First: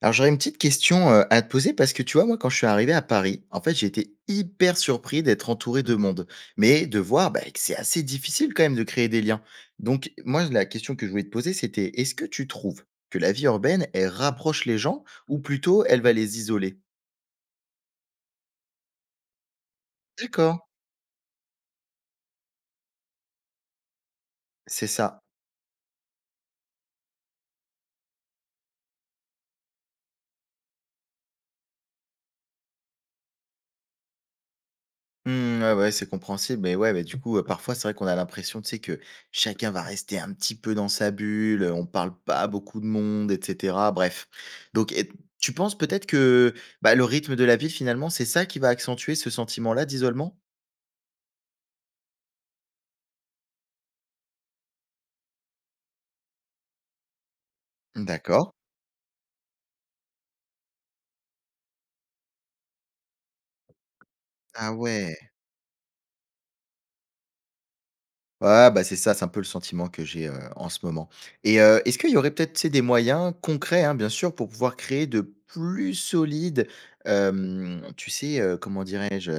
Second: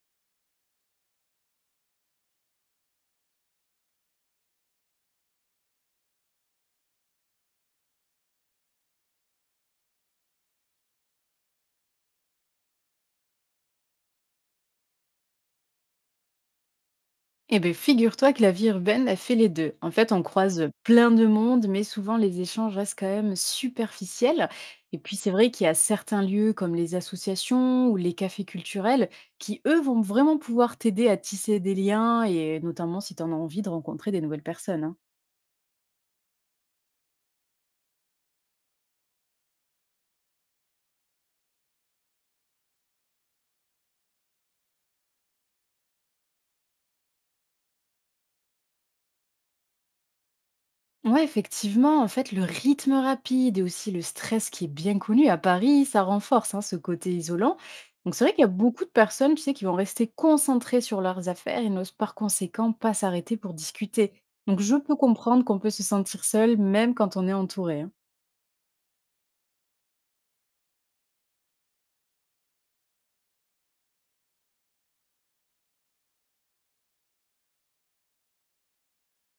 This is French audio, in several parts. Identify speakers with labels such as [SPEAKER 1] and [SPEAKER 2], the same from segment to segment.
[SPEAKER 1] Alors j'aurais une petite question, à te poser parce que tu vois, moi, quand je suis arrivé à Paris, en fait, j'ai été hyper surpris d'être entouré de monde, mais de voir, bah, que c'est assez difficile quand même de créer des liens. Donc moi, la question que je voulais te poser, c'était: «Est-ce que tu trouves que la vie urbaine, elle rapproche les gens ou plutôt elle va les isoler?»
[SPEAKER 2] Eh bien, figure-toi que la vie urbaine a fait les deux. En fait, on
[SPEAKER 1] D'accord.
[SPEAKER 2] croise plein de monde, mais souvent les échanges restent quand même superficiels.
[SPEAKER 1] C'est
[SPEAKER 2] Et puis,
[SPEAKER 1] ça.
[SPEAKER 2] c'est vrai qu'il y a certains lieux comme les associations ou les cafés culturels qui, eux, vont vraiment pouvoir t'aider à tisser des liens et notamment si tu en as envie de rencontrer des nouvelles personnes, hein.
[SPEAKER 1] Mmh, ouais, ouais, c'est compréhensible, mais ouais, mais du coup, parfois, c'est vrai qu'on a l'impression, tu sais, que chacun va rester un petit peu dans sa bulle, on parle pas à beaucoup de monde et cetera, bref. Donc et tu penses peut-être que, bah, le rythme de la ville, finalement, c'est ça qui va accentuer ce sentiment-là d'isolement?
[SPEAKER 2] Ouais, effectivement, en fait, le rythme rapide et aussi le stress qui est bien connu à Paris, ça renforce, hein, ce côté isolant. Donc c'est vrai qu'il y a
[SPEAKER 1] D'accord.
[SPEAKER 2] beaucoup de personnes, tu sais, qui vont rester concentrées sur leurs affaires et n'osent par conséquent pas s'arrêter pour discuter. Donc
[SPEAKER 1] Ah
[SPEAKER 2] je peux
[SPEAKER 1] ouais!
[SPEAKER 2] comprendre qu'on peut se sentir seul même quand on est entouré, hein.
[SPEAKER 1] Ouais, bah, c'est ça, c'est un peu le sentiment que j'ai, en ce moment et est-ce qu'il y aurait peut-être, tu sais, des moyens concrets, hein, bien sûr, pour pouvoir créer de plus solides, tu sais, comment dirais-je?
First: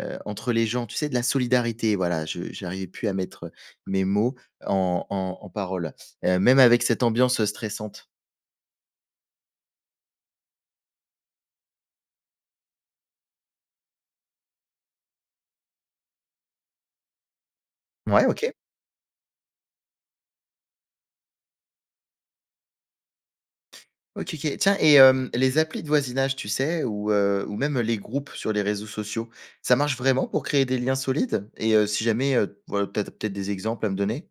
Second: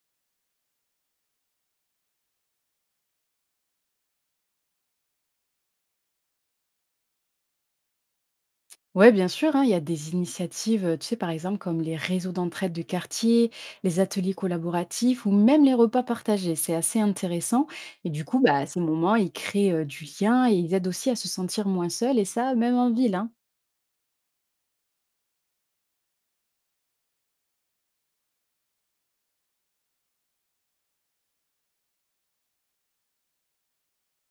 [SPEAKER 1] Entre les gens, tu sais, de la solidarité, voilà, je j'arrivais plus à mettre mes mots en paroles, même avec cette ambiance stressante.
[SPEAKER 2] Ouais, bien sûr, hein, il y a des initiatives, tu sais, par exemple, comme les réseaux d'entraide de quartier, les ateliers collaboratifs ou même les repas partagés. C'est assez intéressant. Et du
[SPEAKER 1] Ouais,
[SPEAKER 2] coup,
[SPEAKER 1] OK.
[SPEAKER 2] bah, à ces moments, ils créent du lien et ils aident aussi à se sentir moins seuls, et ça, même en ville, hein.
[SPEAKER 1] OK, OK. Tiens et les applis de voisinage, tu sais, ou même les groupes sur les réseaux sociaux, ça marche vraiment pour créer des liens solides? Et si jamais, voilà, tu as peut-être des exemples à me donner?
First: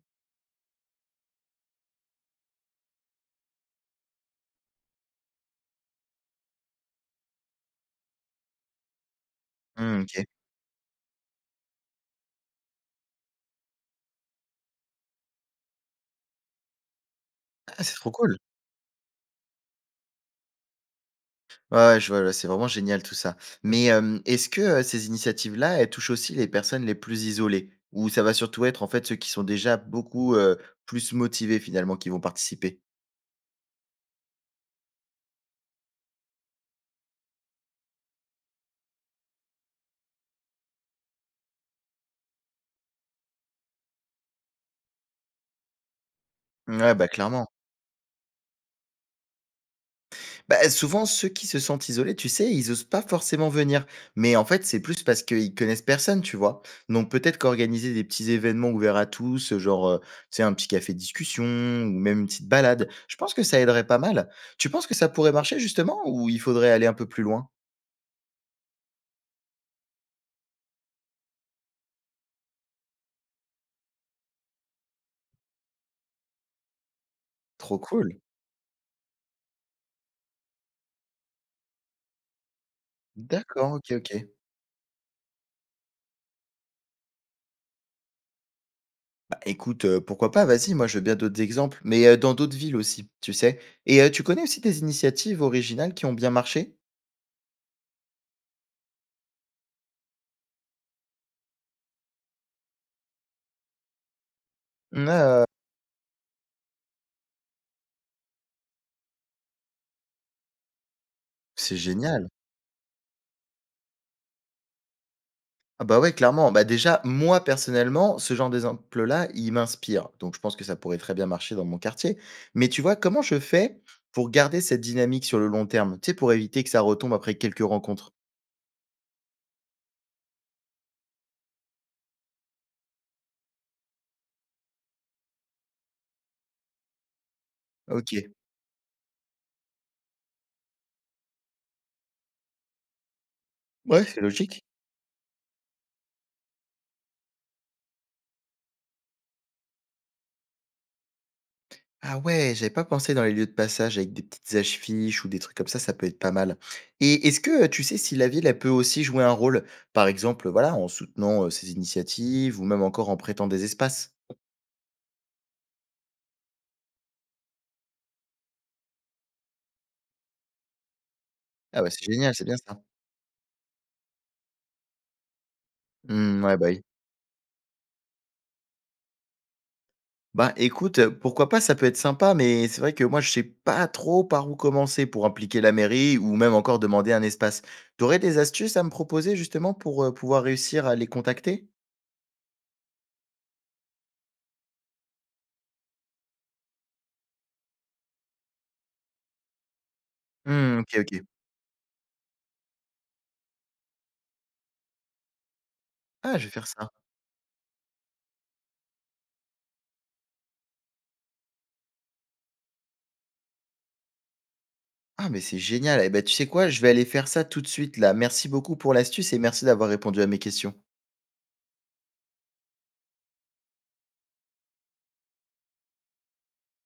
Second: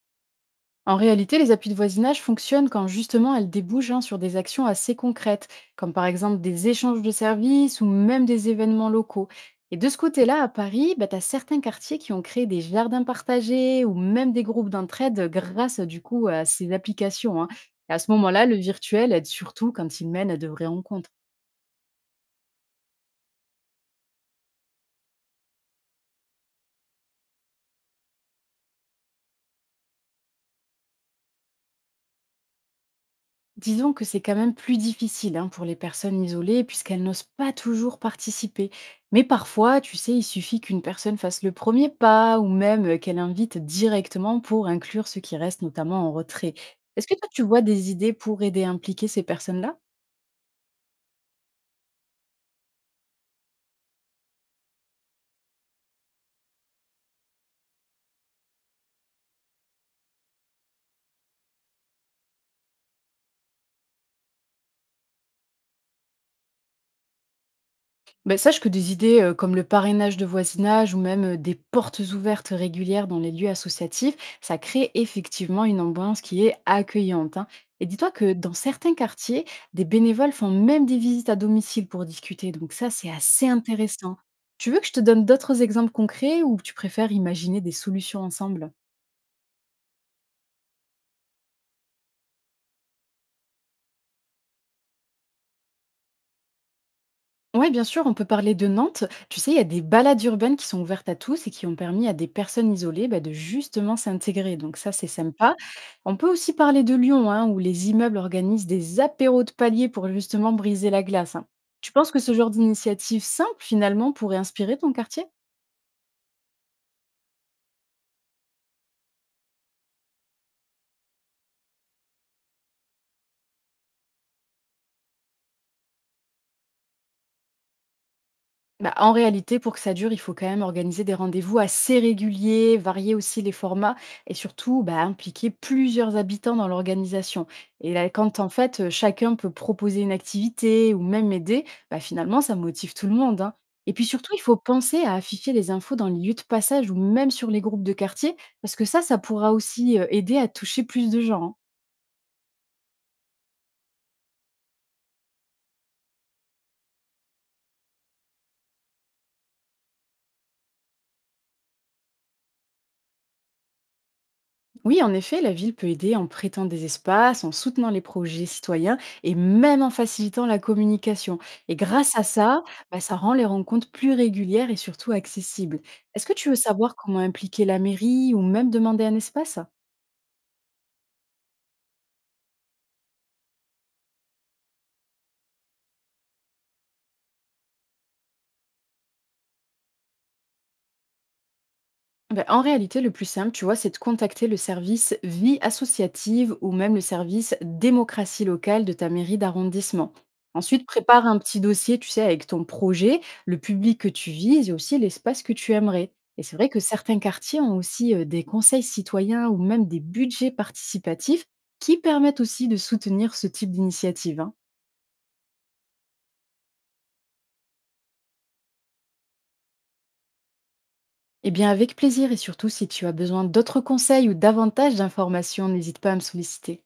[SPEAKER 2] En réalité, les appuis de voisinage fonctionnent quand justement elles débouchent, hein, sur des actions assez concrètes, comme par exemple des échanges de services ou même des événements locaux. Et de ce
[SPEAKER 1] Mmh, OK.
[SPEAKER 2] côté-là, à Paris, bah, tu as certains quartiers qui ont créé des jardins partagés ou même des groupes d'entraide grâce du coup à ces applications, hein.
[SPEAKER 1] Ah,
[SPEAKER 2] Et
[SPEAKER 1] c'est
[SPEAKER 2] à
[SPEAKER 1] trop
[SPEAKER 2] ce
[SPEAKER 1] cool!
[SPEAKER 2] moment-là, le virtuel aide surtout quand il mène à de vraies rencontres.
[SPEAKER 1] Ouais, ouais, je vois, ouais, c'est vraiment génial tout ça. Mais est-ce que, ces initiatives-là, elles touchent aussi les personnes les plus isolées? Ou ça va surtout être, en fait, ceux qui sont déjà beaucoup, plus motivés finalement qui vont participer?
[SPEAKER 2] Disons que c'est quand même plus difficile, hein, pour les personnes isolées puisqu'elles n'osent pas toujours participer. Mais parfois, tu sais, il suffit qu'une personne fasse le premier pas ou même qu'elle invite directement pour inclure ceux qui restent notamment en retrait.
[SPEAKER 1] Ouais, bah,
[SPEAKER 2] Est-ce que toi, tu
[SPEAKER 1] clairement.
[SPEAKER 2] vois des idées pour aider à impliquer ces personnes-là?
[SPEAKER 1] Bah, souvent, ceux qui se sentent isolés, tu sais, ils osent pas forcément venir. Mais en fait, c'est plus parce qu'ils connaissent personne, tu vois. Donc peut-être qu'organiser des petits événements ouverts à tous, genre, tu sais, un petit café discussion ou même une petite balade, je pense que ça aiderait pas mal. Tu penses que ça pourrait marcher justement ou il faudrait aller un peu plus loin?
[SPEAKER 2] Bah, sache que des idées comme le parrainage de voisinage ou même des portes ouvertes régulières dans les lieux associatifs, ça crée effectivement une ambiance qui est accueillante, hein.
[SPEAKER 1] Trop
[SPEAKER 2] Et dis-toi
[SPEAKER 1] cool.
[SPEAKER 2] que dans certains quartiers, des bénévoles font même des visites à domicile pour discuter. Donc ça, c'est assez
[SPEAKER 1] D'accord, ok,
[SPEAKER 2] intéressant.
[SPEAKER 1] ok.
[SPEAKER 2] Tu veux que je te donne d'autres exemples concrets ou tu préfères imaginer des solutions ensemble?
[SPEAKER 1] Bah écoute, pourquoi pas, vas-y, moi je veux bien d'autres exemples, mais dans d'autres villes aussi, tu sais. Et tu connais aussi des initiatives originales qui ont bien marché?
[SPEAKER 2] Ouais, bien sûr, on peut parler de Nantes. Tu sais, il y a des balades urbaines qui sont ouvertes à tous et qui ont permis à des personnes isolées bah, de justement s'intégrer. Donc ça, c'est
[SPEAKER 1] Ah,
[SPEAKER 2] sympa. On peut aussi parler de Lyon, hein, où les immeubles organisent des apéros de palier pour justement briser la glace, hein.
[SPEAKER 1] c'est
[SPEAKER 2] Tu penses que
[SPEAKER 1] génial.
[SPEAKER 2] ce genre d'initiative simple, finalement, pourrait inspirer ton quartier?
[SPEAKER 1] Ah bah, ouais, clairement. Bah, déjà, moi, personnellement, ce genre d'exemple-là, il m'inspire. Donc, je pense que ça pourrait très bien marcher dans mon quartier. Mais tu vois, comment je fais pour garder cette dynamique sur le long terme? Tu sais, pour éviter que ça retombe après quelques rencontres?
[SPEAKER 2] Bah, en réalité, pour que ça dure, il faut quand même organiser des rendez-vous assez réguliers, varier aussi les formats et surtout bah, impliquer plusieurs habitants dans l'organisation. Et là,
[SPEAKER 1] OK.
[SPEAKER 2] quand en fait chacun peut proposer une activité ou même aider, bah, finalement ça motive tout le monde, hein. Et
[SPEAKER 1] Ouais,
[SPEAKER 2] puis
[SPEAKER 1] c'est
[SPEAKER 2] surtout, il faut
[SPEAKER 1] logique.
[SPEAKER 2] penser à afficher les infos dans les lieux de passage ou même sur les groupes de quartier, parce que ça pourra aussi aider à toucher plus de gens, hein.
[SPEAKER 1] Ah ouais, j'avais pas pensé dans les lieux de passage avec des petites affiches ou des trucs comme ça peut être pas mal. Et est-ce que, tu sais si la ville, elle peut aussi jouer un rôle? Par exemple, voilà, en soutenant, ces initiatives ou même encore en prêtant des espaces?
[SPEAKER 2] Oui, en effet, la ville peut aider en prêtant des espaces, en soutenant les projets citoyens et même en facilitant la communication. Et
[SPEAKER 1] Ah bah, c'est
[SPEAKER 2] grâce à
[SPEAKER 1] génial, c'est bien
[SPEAKER 2] ça,
[SPEAKER 1] ça.
[SPEAKER 2] bah, ça rend les rencontres plus régulières et surtout accessibles. Est-ce que
[SPEAKER 1] Mmh,
[SPEAKER 2] tu
[SPEAKER 1] ouais,
[SPEAKER 2] veux
[SPEAKER 1] bah, oui.
[SPEAKER 2] savoir comment impliquer la mairie ou même demander un espace?
[SPEAKER 1] Bah, écoute, pourquoi pas, ça peut être sympa, mais c'est vrai que moi, je sais pas trop par où commencer pour impliquer la mairie ou même encore demander un espace. Tu aurais des astuces à me proposer justement pour, pouvoir réussir à les contacter?
[SPEAKER 2] Ben, en réalité, le plus simple, tu vois, c'est de contacter le service vie associative ou même le service démocratie locale de ta mairie d'arrondissement.
[SPEAKER 1] Mmh,
[SPEAKER 2] Ensuite,
[SPEAKER 1] OK, OK.
[SPEAKER 2] prépare un petit dossier, tu sais, avec ton projet, le public que tu vises et aussi l'espace que tu aimerais.
[SPEAKER 1] Ah,
[SPEAKER 2] Et
[SPEAKER 1] je vais
[SPEAKER 2] c'est
[SPEAKER 1] faire
[SPEAKER 2] vrai que
[SPEAKER 1] ça.
[SPEAKER 2] certains quartiers ont aussi des conseils citoyens ou même des budgets participatifs qui permettent aussi de soutenir ce type d'initiative, hein.
[SPEAKER 1] Ah, mais c'est génial et ben tu sais quoi? Je vais aller faire ça tout de suite là. Merci beaucoup pour l'astuce et merci d'avoir répondu à mes questions.
[SPEAKER 2] Eh bien, avec plaisir et surtout si tu as besoin d'autres conseils ou davantage d'informations, n'hésite pas à me solliciter.